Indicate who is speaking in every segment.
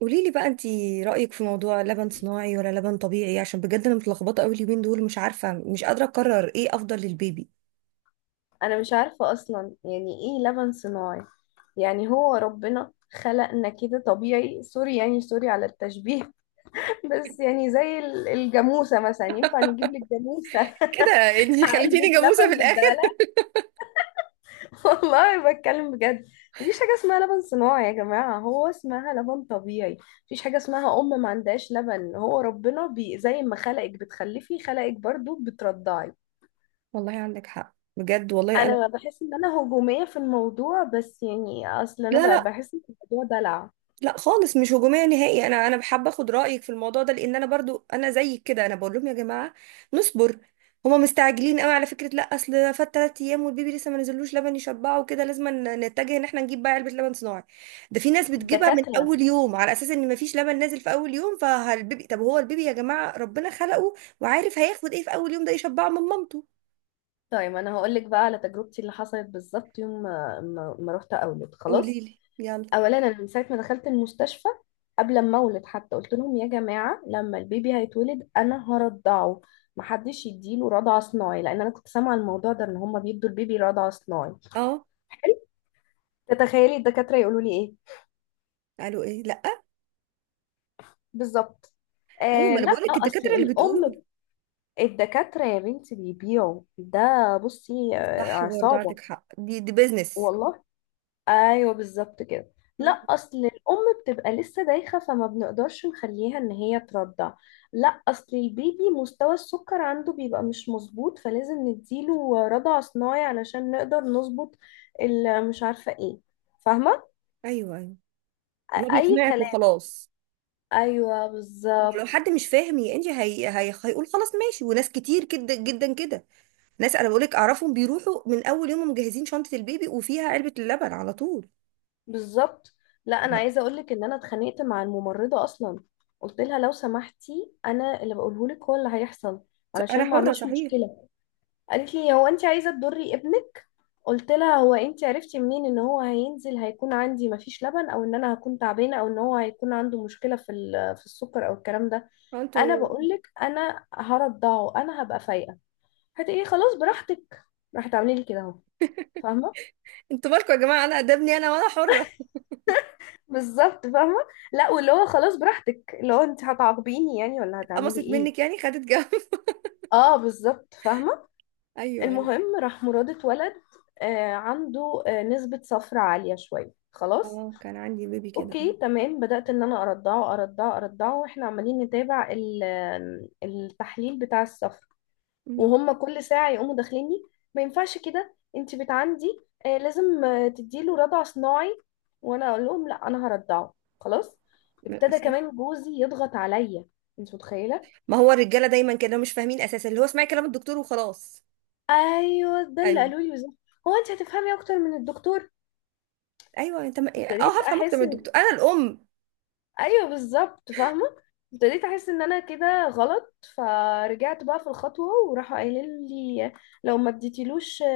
Speaker 1: قولي لي بقى، انتي رأيك في موضوع لبن صناعي ولا لبن طبيعي؟ عشان بجد انا متلخبطة قوي اليومين دول، مش عارفة، مش قادرة اقرر ايه افضل للبيبي.
Speaker 2: انا مش عارفة اصلا يعني ايه لبن صناعي. يعني هو ربنا خلقنا كده طبيعي، سوري يعني، سوري على التشبيه. بس يعني زي الجاموسة مثلا، ينفع نجيب لك جاموسة؟
Speaker 1: كده؟ انتي
Speaker 2: علبة
Speaker 1: خليتيني جاموسة
Speaker 2: لبن
Speaker 1: في
Speaker 2: نديها
Speaker 1: الاخر.
Speaker 2: لها؟ والله بتكلم بجد. مفيش حاجة اسمها لبن صناعي يا جماعة، هو اسمها لبن طبيعي. مفيش حاجة اسمها أم ما عندهاش لبن، هو ربنا بي زي ما خلقك بتخلفي خلقك برضو بترضعي.
Speaker 1: والله عندك حق، بجد والله. انا...
Speaker 2: انا بحس ان انا هجومية في الموضوع بس يعني اصل
Speaker 1: لا،
Speaker 2: انا
Speaker 1: لا،
Speaker 2: بحس ان الموضوع دلع.
Speaker 1: لا خالص، مش هجوميه نهائي. انا بحب اخد رايك في الموضوع ده، لان انا برضو انا زيك كده، انا بقول لهم يا جماعه نصبر. هما مستعجلين قوي على فكره. لا اصل ده فات 3 ايام والبيبي لسه ما نزلوش لبن يشبعه، وكده لازم نتجه ان احنا نجيب بقى علبه لبن صناعي. ده في ناس بتجيبها من
Speaker 2: الدكاترة.
Speaker 1: اول يوم، على اساس ان ما فيش لبن نازل في اول يوم فالبيبي. طب هو البيبي يا جماعه ربنا خلقه، وعارف هياخد ايه في اول يوم ده يشبعه من مامته.
Speaker 2: طيب انا هقول لك بقى على تجربتي اللي حصلت بالظبط. يوم ما رحت اولد
Speaker 1: قولي
Speaker 2: خلاص.
Speaker 1: لي، يلا.
Speaker 2: اولا، انا من ساعة ما دخلت المستشفى، قبل ما اولد حتى، قلت لهم يا جماعة لما البيبي هيتولد انا هرضعه. محدش يديله رضع صناعي، لان انا كنت سامعة الموضوع ده ان هما بيدوا البيبي رضع صناعي.
Speaker 1: اه.
Speaker 2: حلو. تتخيلي الدكاترة يقولوا لي ايه؟
Speaker 1: قالوا ايه؟ لا.
Speaker 2: بالظبط.
Speaker 1: ايوه،
Speaker 2: آه،
Speaker 1: ما انا
Speaker 2: لا
Speaker 1: بقول لك
Speaker 2: اصل
Speaker 1: الدكاتره اللي بتقول.
Speaker 2: الام. الدكاترة يا بنتي بيبيعوا ده. بصي
Speaker 1: صح، برضو
Speaker 2: عصابة.
Speaker 1: عندك حق. دي بيزنس.
Speaker 2: والله. ايوه بالظبط كده. لا
Speaker 1: مم.
Speaker 2: اصل الام بتبقى لسه دايخة فما بنقدرش نخليها ان هي ترضع. لا اصل البيبي مستوى السكر عنده بيبقى مش مظبوط، فلازم نديله رضع صناعي علشان نقدر نظبط مش عارفة ايه. فاهمة؟
Speaker 1: ايوه، ايوه. اللي هو
Speaker 2: اي
Speaker 1: بيقنعك
Speaker 2: كلام.
Speaker 1: وخلاص.
Speaker 2: ايوه
Speaker 1: ما هو لو
Speaker 2: بالظبط.
Speaker 1: حد مش فاهم يا انجي، هيقول خلاص ماشي. وناس كتير جدا جدا كده، ناس انا بقول لك اعرفهم، بيروحوا من اول يوم مجهزين شنطه البيبي وفيها علبه اللبن على طول.
Speaker 2: بالظبط. لا انا
Speaker 1: لا.
Speaker 2: عايزه اقول لك ان انا اتخانقت مع الممرضه اصلا. قلت لها لو سمحتي، انا اللي بقوله لك هو اللي هيحصل،
Speaker 1: انا
Speaker 2: علشان ما
Speaker 1: حره،
Speaker 2: اعملش
Speaker 1: صحيح.
Speaker 2: مشكله. قالت لي هو انت عايزه تضري ابنك؟ قلت لها هو انت عرفتي منين ان هو هينزل هيكون عندي مفيش لبن، او ان انا هكون تعبانه، او ان هو هيكون عنده مشكله في السكر، او الكلام ده.
Speaker 1: هو
Speaker 2: انا
Speaker 1: انتوا...
Speaker 2: بقول لك انا هرضعه، انا هبقى فايقه. هتقولي خلاص براحتك، راح تعملي لي كده اهو. فاهمه؟
Speaker 1: انتوا مالكم يا جماعه؟ انا قدامني، انا وانا حره.
Speaker 2: بالظبط فاهمة. لا واللي هو خلاص براحتك، اللي هو انت هتعاقبيني يعني ولا هتعملي
Speaker 1: اتقمصت
Speaker 2: ايه؟
Speaker 1: منك يعني، خدت جو.
Speaker 2: اه بالظبط فاهمة.
Speaker 1: ايوه، ايوه.
Speaker 2: المهم، راح مراد اتولد. آه عنده نسبة صفر عالية شوية خلاص.
Speaker 1: اه، كان عندي بيبي كده.
Speaker 2: اوكي تمام، بدأت ان انا ارضعه ارضعه ارضعه، واحنا عمالين نتابع التحليل بتاع الصفر.
Speaker 1: امم.
Speaker 2: وهم كل ساعة يقوموا داخليني، ما ينفعش كده انت بنت عندي، لازم تديله رضع صناعي. وانا اقول لهم لا انا هرضعه خلاص. ابتدى
Speaker 1: صح.
Speaker 2: كمان جوزي يضغط عليا، انت متخيلة؟
Speaker 1: ما هو الرجاله دايما كده مش فاهمين، اساسا اللي هو اسمعي كلام الدكتور وخلاص.
Speaker 2: ايوه ده اللي
Speaker 1: ايوه،
Speaker 2: قالوا لي بالظبط، هو انت هتفهمي اكتر من الدكتور؟
Speaker 1: ايوه، انت ما... اه،
Speaker 2: ابتديت
Speaker 1: هفهم اكتر من
Speaker 2: احس.
Speaker 1: الدكتور، انا الام.
Speaker 2: ايوه بالظبط فاهمه. ابتديت احس ان انا كده غلط، فرجعت بقى في الخطوه. وراحوا قايلين لي لو ما اديتيلوش آه،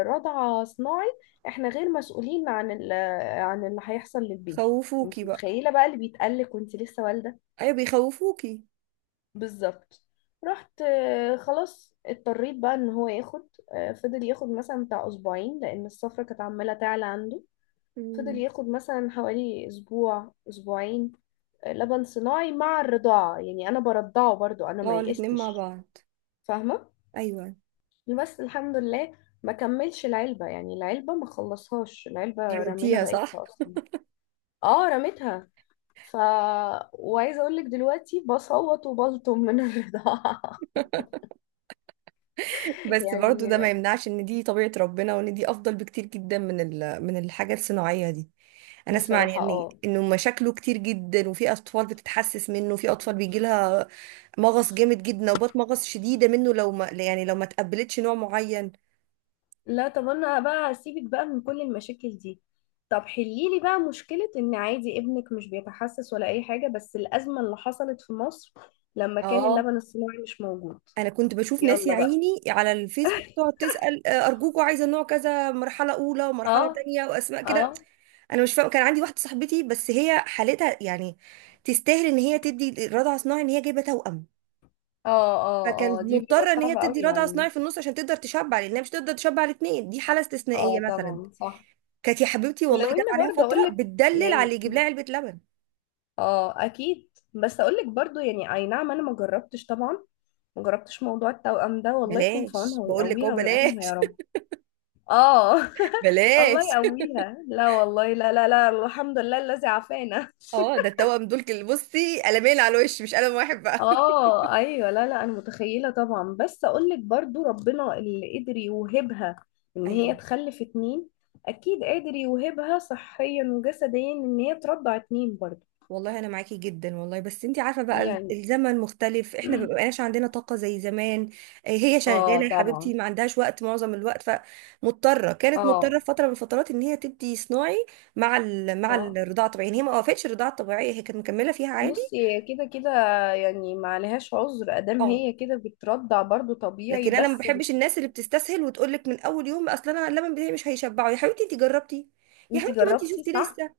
Speaker 2: آه، رضعه صناعي، احنا غير مسؤولين عن ال- آه، عن اللي هيحصل للبيبي.
Speaker 1: خوفوكي
Speaker 2: انت
Speaker 1: بقى.
Speaker 2: متخيله بقى اللي بيتقلق وانت لسه والده؟
Speaker 1: ايوه، بيخوفوكي.
Speaker 2: بالظبط. رحت خلاص اضطريت بقى ان هو ياخد. فضل ياخد مثلا بتاع اسبوعين، لان الصفرة كانت عماله تعلى عنده. فضل
Speaker 1: مم.
Speaker 2: ياخد مثلا حوالي اسبوع اسبوعين لبن صناعي مع الرضاعة. يعني أنا برضعه برضو، أنا ما
Speaker 1: اه، الاتنين مع
Speaker 2: يئستش.
Speaker 1: بعض.
Speaker 2: فاهمة؟
Speaker 1: ايوه،
Speaker 2: بس الحمد لله ما كملش العلبة، يعني العلبة ما خلصهاش، العلبة رمينا
Speaker 1: رميتيها؟ صح.
Speaker 2: بقيتها أصلا. اه رميتها. ف. وعايزة أقولك دلوقتي بصوت وبلطم من الرضاعة.
Speaker 1: بس برضو
Speaker 2: يعني.
Speaker 1: ده ما يمنعش ان دي طبيعة ربنا، وان دي افضل بكتير جدا من الحاجة الصناعية دي. انا اسمع يعني
Speaker 2: بصراحة
Speaker 1: ان يعني
Speaker 2: اه.
Speaker 1: انه مشاكله كتير جدا، وفي اطفال بتتحسس منه، وفي اطفال بيجي لها مغص جامد جدا، نوبات مغص شديدة منه لو ما يعني لو ما تقبلتش نوع معين.
Speaker 2: لا طب انا بقى هسيبك بقى من كل المشاكل دي. طب حليلي بقى مشكلة ان عادي ابنك مش بيتحسس ولا اي حاجة، بس الازمة اللي حصلت في مصر لما كان
Speaker 1: اه.
Speaker 2: اللبن الصناعي مش موجود.
Speaker 1: انا كنت بشوف ناس يا
Speaker 2: يلا بقى.
Speaker 1: عيني على الفيسبوك تقعد تسأل، ارجوكوا عايزة نوع كذا، مرحلة اولى
Speaker 2: اه
Speaker 1: ومرحلة تانية واسماء
Speaker 2: اه
Speaker 1: كده. انا مش فاهمه. كان عندي واحده صاحبتي بس هي حالتها يعني تستاهل ان هي تدي رضع صناعي، ان هي جايبه توأم.
Speaker 2: اه اه.
Speaker 1: فكانت
Speaker 2: اه دي بيبقى
Speaker 1: مضطره ان هي
Speaker 2: صعبة قوي
Speaker 1: تدي
Speaker 2: يا
Speaker 1: رضع
Speaker 2: عيني.
Speaker 1: صناعي في النص عشان تقدر تشبع، لانها مش تقدر تشبع الاثنين. دي حاله استثنائيه
Speaker 2: اه
Speaker 1: مثلا.
Speaker 2: طبعا صح.
Speaker 1: كانت يا حبيبتي والله
Speaker 2: ولو
Speaker 1: جت
Speaker 2: ان
Speaker 1: عليها
Speaker 2: برضه اقول
Speaker 1: فتره
Speaker 2: لك
Speaker 1: بتدلل على اللي
Speaker 2: يعني،
Speaker 1: يجيب لها علبه لبن.
Speaker 2: اه اكيد، بس اقول لك برضه يعني، اي نعم انا ما جربتش طبعا، ما جربتش موضوع التوأم ده، والله يكون في
Speaker 1: بلاش،
Speaker 2: عونها
Speaker 1: بقول لك اهو،
Speaker 2: ويقويها ويعينها
Speaker 1: بلاش.
Speaker 2: يا رب. اه. الله
Speaker 1: بلاش.
Speaker 2: يقويها. لا والله، لا لا لا، الحمد لله الذي عافانا.
Speaker 1: اه، ده التوأم دول بصي قلمين على الوش، مش قلم واحد بقى.
Speaker 2: اه ايوه، لا لا انا متخيله طبعا، بس اقول لك برضو ربنا اللي قدر يوهبها ان هي
Speaker 1: ايوه.
Speaker 2: تخلف اتنين، اكيد قادر يوهبها صحيا وجسديا ان هي ترضع اتنين برضو.
Speaker 1: والله انا معاكي جدا والله، بس انت عارفه بقى
Speaker 2: يعني.
Speaker 1: الزمن مختلف، احنا ما بقاش عندنا طاقه زي زمان. هي
Speaker 2: اه
Speaker 1: شغاله يا حبيبتي
Speaker 2: طبعا.
Speaker 1: ما عندهاش وقت معظم الوقت، كانت مضطره
Speaker 2: اه.
Speaker 1: في فتره من الفترات ان هي تدي صناعي مع
Speaker 2: اه
Speaker 1: الرضاعه الطبيعيه، يعني هي ما وقفتش الرضاعه الطبيعيه، هي كانت مكمله فيها عادي.
Speaker 2: بصي، كده كده يعني ما عليهاش عذر ادام
Speaker 1: اه.
Speaker 2: هي كده بترضع برضو طبيعي،
Speaker 1: لكن انا ما
Speaker 2: بس
Speaker 1: بحبش الناس اللي بتستسهل وتقول لك من اول يوم اصلا انا اللبن بتاعي مش هيشبعه. يا حبيبتي انت جربتي؟ يا
Speaker 2: انتي
Speaker 1: حبيبتي وانت
Speaker 2: جربتي
Speaker 1: شفتي
Speaker 2: صح.
Speaker 1: لسه.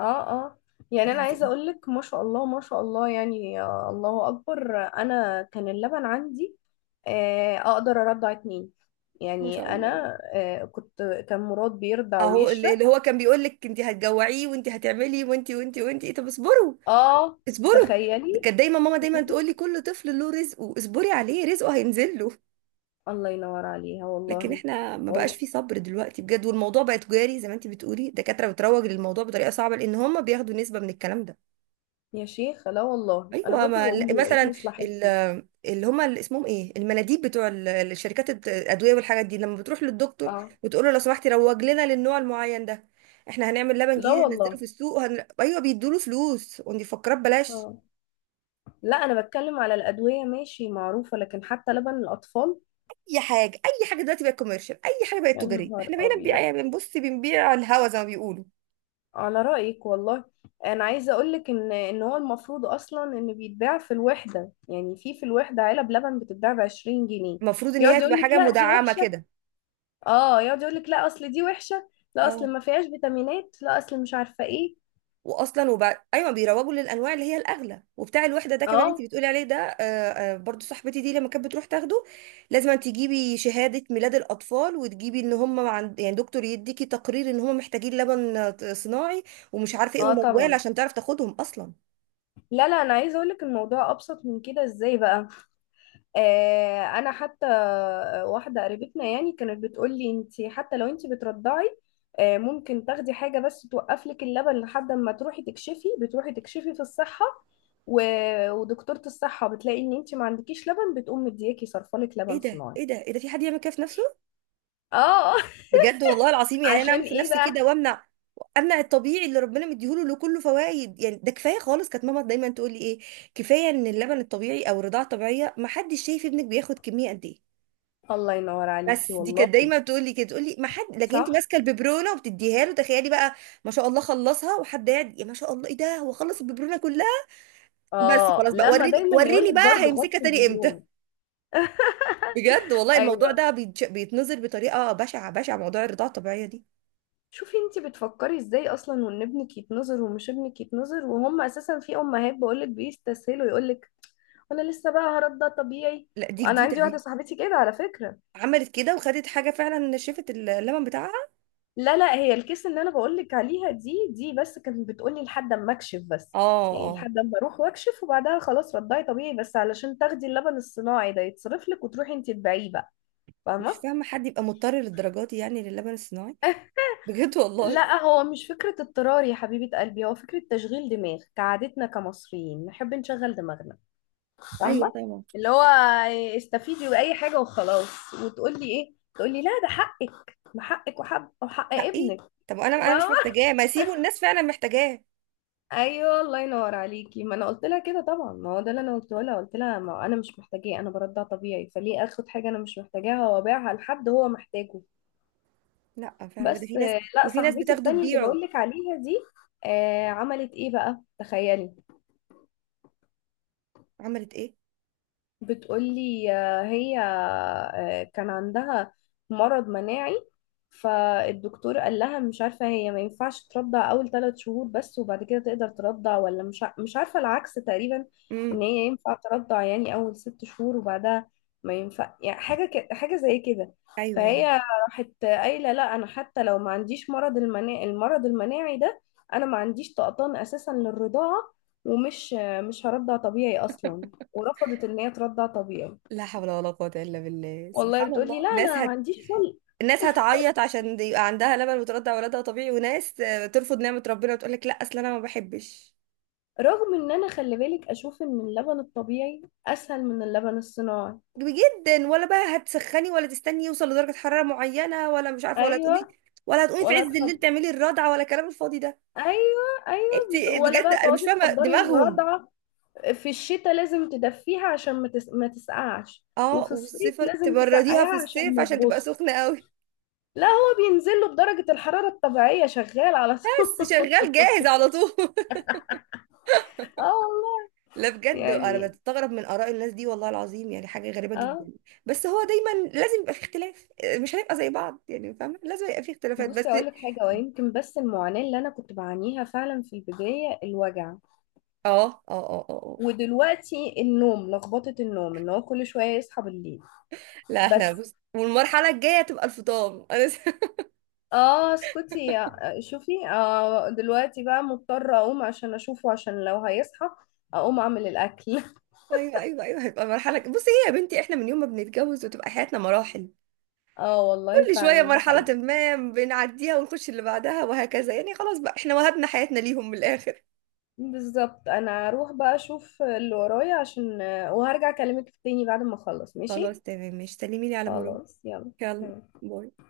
Speaker 2: اه اه. يعني انا عايزه اقول لك، ما شاء الله ما شاء الله يعني، الله اكبر، انا كان اللبن عندي اقدر ارضع اتنين.
Speaker 1: ما
Speaker 2: يعني
Speaker 1: شاء الله.
Speaker 2: انا كنت، كان مراد بيرضع
Speaker 1: اهو اللي
Speaker 2: ويشرق.
Speaker 1: اللي هو كان بيقول لك انت هتجوعيه وانت هتعملي وانت وانت وانت، طب اصبروا،
Speaker 2: اه
Speaker 1: اصبروا.
Speaker 2: تخيلي.
Speaker 1: كانت دايما ماما دايما
Speaker 2: شوفي،
Speaker 1: تقول لي: كل طفل له رزقه، اصبري عليه، رزقه هينزل له.
Speaker 2: الله ينور عليها
Speaker 1: لكن
Speaker 2: والله.
Speaker 1: احنا ما بقاش
Speaker 2: والله.
Speaker 1: في صبر دلوقتي بجد، والموضوع بقى تجاري زي ما انت بتقولي. الدكاتره بتروج للموضوع بطريقه صعبه، لان هم بياخدوا نسبه من الكلام ده.
Speaker 2: يا شيخ لا والله، انا
Speaker 1: ايوه،
Speaker 2: برضو
Speaker 1: ما
Speaker 2: بقول هو ايه
Speaker 1: مثلا،
Speaker 2: مصلحتي؟
Speaker 1: اللي هم اللي اسمهم ايه، المناديب بتوع الشركات الادويه والحاجات دي، لما بتروح للدكتور
Speaker 2: اه.
Speaker 1: وتقول له لو سمحتي روج لنا للنوع المعين ده، احنا هنعمل لبن
Speaker 2: لا
Speaker 1: جديد هننزله في
Speaker 2: والله.
Speaker 1: السوق ايوه بيدوله فلوس، ودي فكرات، بلاش.
Speaker 2: اه لا، انا بتكلم على الادويه ماشي معروفه، لكن حتى لبن الاطفال؟
Speaker 1: اي حاجه، اي حاجه دلوقتي بقت كوميرشال، اي حاجه بقت
Speaker 2: يا
Speaker 1: تجاريه.
Speaker 2: نهار
Speaker 1: احنا بقينا
Speaker 2: ابيض.
Speaker 1: بنبيع، بنبص، بنبيع على الهوا زي ما بيقولوا.
Speaker 2: على رأيك والله. انا عايزه اقولك ان هو المفروض اصلا ان بيتباع في الوحده، يعني في الوحده علب لبن بتتباع ب 20 جنيه.
Speaker 1: المفروض ان هي
Speaker 2: يقعد
Speaker 1: تبقى
Speaker 2: يقولك
Speaker 1: حاجه
Speaker 2: لا دي
Speaker 1: مدعمه
Speaker 2: وحشه.
Speaker 1: كده.
Speaker 2: اه يقعد يقولك لا اصل دي وحشه، لا اصل
Speaker 1: اه،
Speaker 2: ما فيهاش فيتامينات، لا اصل مش عارفه ايه.
Speaker 1: واصلا وبعد ايوه، بيروجوا للانواع اللي هي الاغلى، وبتاع الوحده ده كمان انت
Speaker 2: اه.
Speaker 1: بتقولي عليه ده، برضو صاحبتي دي لما كانت بتروح تاخده، لازم أن تجيبي شهاده ميلاد الاطفال، وتجيبي ان هم عند يعني دكتور يديكي تقرير ان هم محتاجين لبن صناعي، ومش عارفه ايه
Speaker 2: اه
Speaker 1: وموال
Speaker 2: طبعا.
Speaker 1: عشان تعرف تاخدهم اصلا.
Speaker 2: لا لا انا عايزه اقولك الموضوع ابسط من كده، ازاي بقى؟ انا حتى، واحده قريبتنا يعني كانت بتقول لي انت حتى لو انت بترضعي ممكن تاخدي حاجه بس توقف لك اللبن لحد ما تروحي تكشفي، بتروحي تكشفي في الصحه، ودكتوره الصحه بتلاقي ان انت ما عندكيش لبن، بتقوم مدياكي صرفالك
Speaker 1: ايه
Speaker 2: لبن
Speaker 1: ده،
Speaker 2: صناعي.
Speaker 1: ايه ده، ايه ده؟ في حد يعمل كده في نفسه؟
Speaker 2: اه.
Speaker 1: بجد والله العظيم. يعني انا
Speaker 2: عشان
Speaker 1: اعمل في
Speaker 2: ايه
Speaker 1: نفسي كده
Speaker 2: بقى؟
Speaker 1: وامنع، امنع الطبيعي اللي ربنا مديهوله، له كله فوائد. يعني ده كفايه خالص. كانت ماما دايما تقول لي ايه، كفايه ان اللبن الطبيعي او الرضاعه الطبيعيه ما حدش شايف ابنك بياخد كميه قد ايه.
Speaker 2: الله ينور عليكي
Speaker 1: بس دي
Speaker 2: والله.
Speaker 1: كانت دايما بتقول لي كده، تقول لي ما حد، لكن انت
Speaker 2: صح.
Speaker 1: ماسكه الببرونه وبتديها له، تخيلي بقى. ما شاء الله خلصها، وحد قاعد يا ما شاء الله ايه ده، هو خلص الببرونه كلها. بس
Speaker 2: اه
Speaker 1: خلاص بقى،
Speaker 2: لما
Speaker 1: وريني
Speaker 2: دايما يقول
Speaker 1: وريني
Speaker 2: لك
Speaker 1: بقى
Speaker 2: برضه
Speaker 1: هيمسكها
Speaker 2: غطي
Speaker 1: تاني امتى.
Speaker 2: البيبرون.
Speaker 1: بجد والله الموضوع
Speaker 2: ايوه.
Speaker 1: ده بيتنظر بطريقه بشعه بشعه، موضوع الرضاعه الطبيعيه دي.
Speaker 2: شوفي انتي بتفكري ازاي اصلا، وان ابنك يتنظر ومش ابنك يتنظر، وهم اساسا في امهات بقولك بيستسهلوا، يقولك وانا لسه بقى هرد ده طبيعي.
Speaker 1: لا، دي
Speaker 2: وانا
Speaker 1: جديده
Speaker 2: عندي واحده
Speaker 1: دي.
Speaker 2: صاحبتي كده على فكره.
Speaker 1: عملت كده وخدت حاجة فعلا نشفت اللبن بتاعها.
Speaker 2: لا لا، هي الكيس اللي انا بقولك عليها دي بس كانت بتقولي لحد اما اكشف بس،
Speaker 1: اه،
Speaker 2: يعني
Speaker 1: اه.
Speaker 2: لحد اما اروح واكشف وبعدها خلاص رضعي طبيعي، بس علشان تاخدي اللبن الصناعي ده يتصرف لك وتروحي انتي تبيعيه بقى.
Speaker 1: مش
Speaker 2: فاهمه؟
Speaker 1: فاهمة حد يبقى مضطر للدرجات دي يعني للبن الصناعي. بجد والله.
Speaker 2: لا هو مش فكره اضطرار يا حبيبه قلبي، هو فكره تشغيل دماغ كعادتنا كمصريين نحب نشغل دماغنا.
Speaker 1: ايوه،
Speaker 2: فاهمه؟
Speaker 1: طبعا.
Speaker 2: اللي هو استفيدي بأي حاجة وخلاص، وتقولي ايه؟ تقولي لا ده حقك، ما حقك وحق
Speaker 1: حقي.
Speaker 2: ابنك.
Speaker 1: طب انا مش
Speaker 2: فاهمة؟
Speaker 1: محتاجاه، ما سيبوا الناس فعلا محتاجاه.
Speaker 2: ايوه الله ينور عليكي، ما انا قلت لها كده طبعا، ما هو ده اللي انا قلته لها، قلت لها ما هو انا مش محتاجاه، انا برضع طبيعي، فليه اخد حاجة انا مش محتاجاها وابيعها لحد هو محتاجه؟
Speaker 1: لا فعلا، ده في
Speaker 2: بس
Speaker 1: ناس.
Speaker 2: لا
Speaker 1: وفي ناس
Speaker 2: صاحبتي
Speaker 1: بتاخده
Speaker 2: التانية اللي
Speaker 1: تبيعه.
Speaker 2: بقولك عليها دي عملت ايه بقى، تخيلي.
Speaker 1: عملت ايه؟
Speaker 2: بتقولي هي كان عندها مرض مناعي، فالدكتور قال لها مش عارفة هي ما ينفعش ترضع أول ثلاث شهور بس وبعد كده تقدر ترضع، ولا مش مش عارفة، العكس تقريبا. إن
Speaker 1: امم.
Speaker 2: هي ينفع ترضع يعني أول ست شهور، وبعدها ما ينفع، يعني حاجة حاجة زي كده.
Speaker 1: ايوه، أيوة.
Speaker 2: فهي راحت قايلة لا أنا حتى لو ما عنديش المرض المناعي ده، أنا ما عنديش طقطان أساسا للرضاعة، ومش مش هرضع طبيعي أصلا. ورفضت ان هي ترضع طبيعي.
Speaker 1: لا حول ولا قوة الا بالله،
Speaker 2: والله
Speaker 1: سبحان
Speaker 2: بتقولي
Speaker 1: الله.
Speaker 2: لا
Speaker 1: ناس
Speaker 2: انا ما عنديش خلق،
Speaker 1: الناس هتعيط عشان يبقى عندها لبن وترضع ولادها طبيعي، وناس ترفض نعمة ربنا وتقول لك لا اصل انا ما بحبش.
Speaker 2: رغم ان انا خلي بالك اشوف ان اللبن الطبيعي اسهل من اللبن الصناعي.
Speaker 1: جدا. ولا بقى هتسخني ولا تستني يوصل لدرجة حرارة معينة ولا مش عارفة ولا تقومي،
Speaker 2: ايوه
Speaker 1: ولا هتقومي في
Speaker 2: ولا
Speaker 1: عز الليل تعملي الرضعة ولا الكلام الفاضي ده.
Speaker 2: ايوه ايوه.
Speaker 1: انت
Speaker 2: ولا
Speaker 1: بجد
Speaker 2: بقى
Speaker 1: انا مش
Speaker 2: تقعدي
Speaker 1: فاهمة
Speaker 2: تحضري
Speaker 1: دماغهم.
Speaker 2: الرضعه في الشتاء، لازم تدفيها عشان ما تسقعش،
Speaker 1: اه،
Speaker 2: وفي الصيف
Speaker 1: والصيف
Speaker 2: لازم
Speaker 1: تبرديها في
Speaker 2: تسقعيها عشان
Speaker 1: الصيف
Speaker 2: ما
Speaker 1: عشان تبقى سخنة قوي.
Speaker 2: لا هو بينزل له بدرجه الحراره الطبيعيه شغال على طول.
Speaker 1: بس شغال جاهز على طول.
Speaker 2: اه والله.
Speaker 1: لا بجد، انا
Speaker 2: يعني.
Speaker 1: بستغرب من آراء الناس دي والله العظيم، يعني حاجة غريبة جدا.
Speaker 2: اه.
Speaker 1: بس هو دايما لازم يبقى في اختلاف. مش هنبقى زي بعض يعني، فاهمة، لازم يبقى في اختلافات بس.
Speaker 2: بصي اقول لك حاجه، ويمكن بس المعاناه اللي انا كنت بعانيها فعلا في البدايه الوجع،
Speaker 1: اه، اه، اه، اه، آه.
Speaker 2: ودلوقتي النوم، لخبطه النوم ان هو كل شويه يصحى بالليل.
Speaker 1: لا احنا
Speaker 2: بس.
Speaker 1: بص، والمرحلة الجاية تبقى الفطام، انا
Speaker 2: اه اسكتي يا. شوفي دلوقتي بقى مضطره اقوم عشان اشوفه، عشان لو هيصحى اقوم اعمل الاكل.
Speaker 1: ايوه، ايوه، ايوه، هيبقى مرحله بصي هي يا بنتي، احنا من يوم ما بنتجوز وتبقى حياتنا مراحل،
Speaker 2: اه والله
Speaker 1: كل شويه
Speaker 2: فعلا ده
Speaker 1: مرحله
Speaker 2: حقيقي.
Speaker 1: ما بنعديها ونخش اللي بعدها وهكذا يعني، خلاص بقى احنا وهبنا حياتنا ليهم من الاخر.
Speaker 2: بالظبط، انا هروح بقى اشوف اللي ورايا عشان، وهرجع اكلمك تاني بعد ما اخلص، ماشي؟
Speaker 1: خلاص تمام، مش سلمي لي على مرور.
Speaker 2: خلاص يلا،
Speaker 1: يلا،
Speaker 2: سلام.
Speaker 1: باي.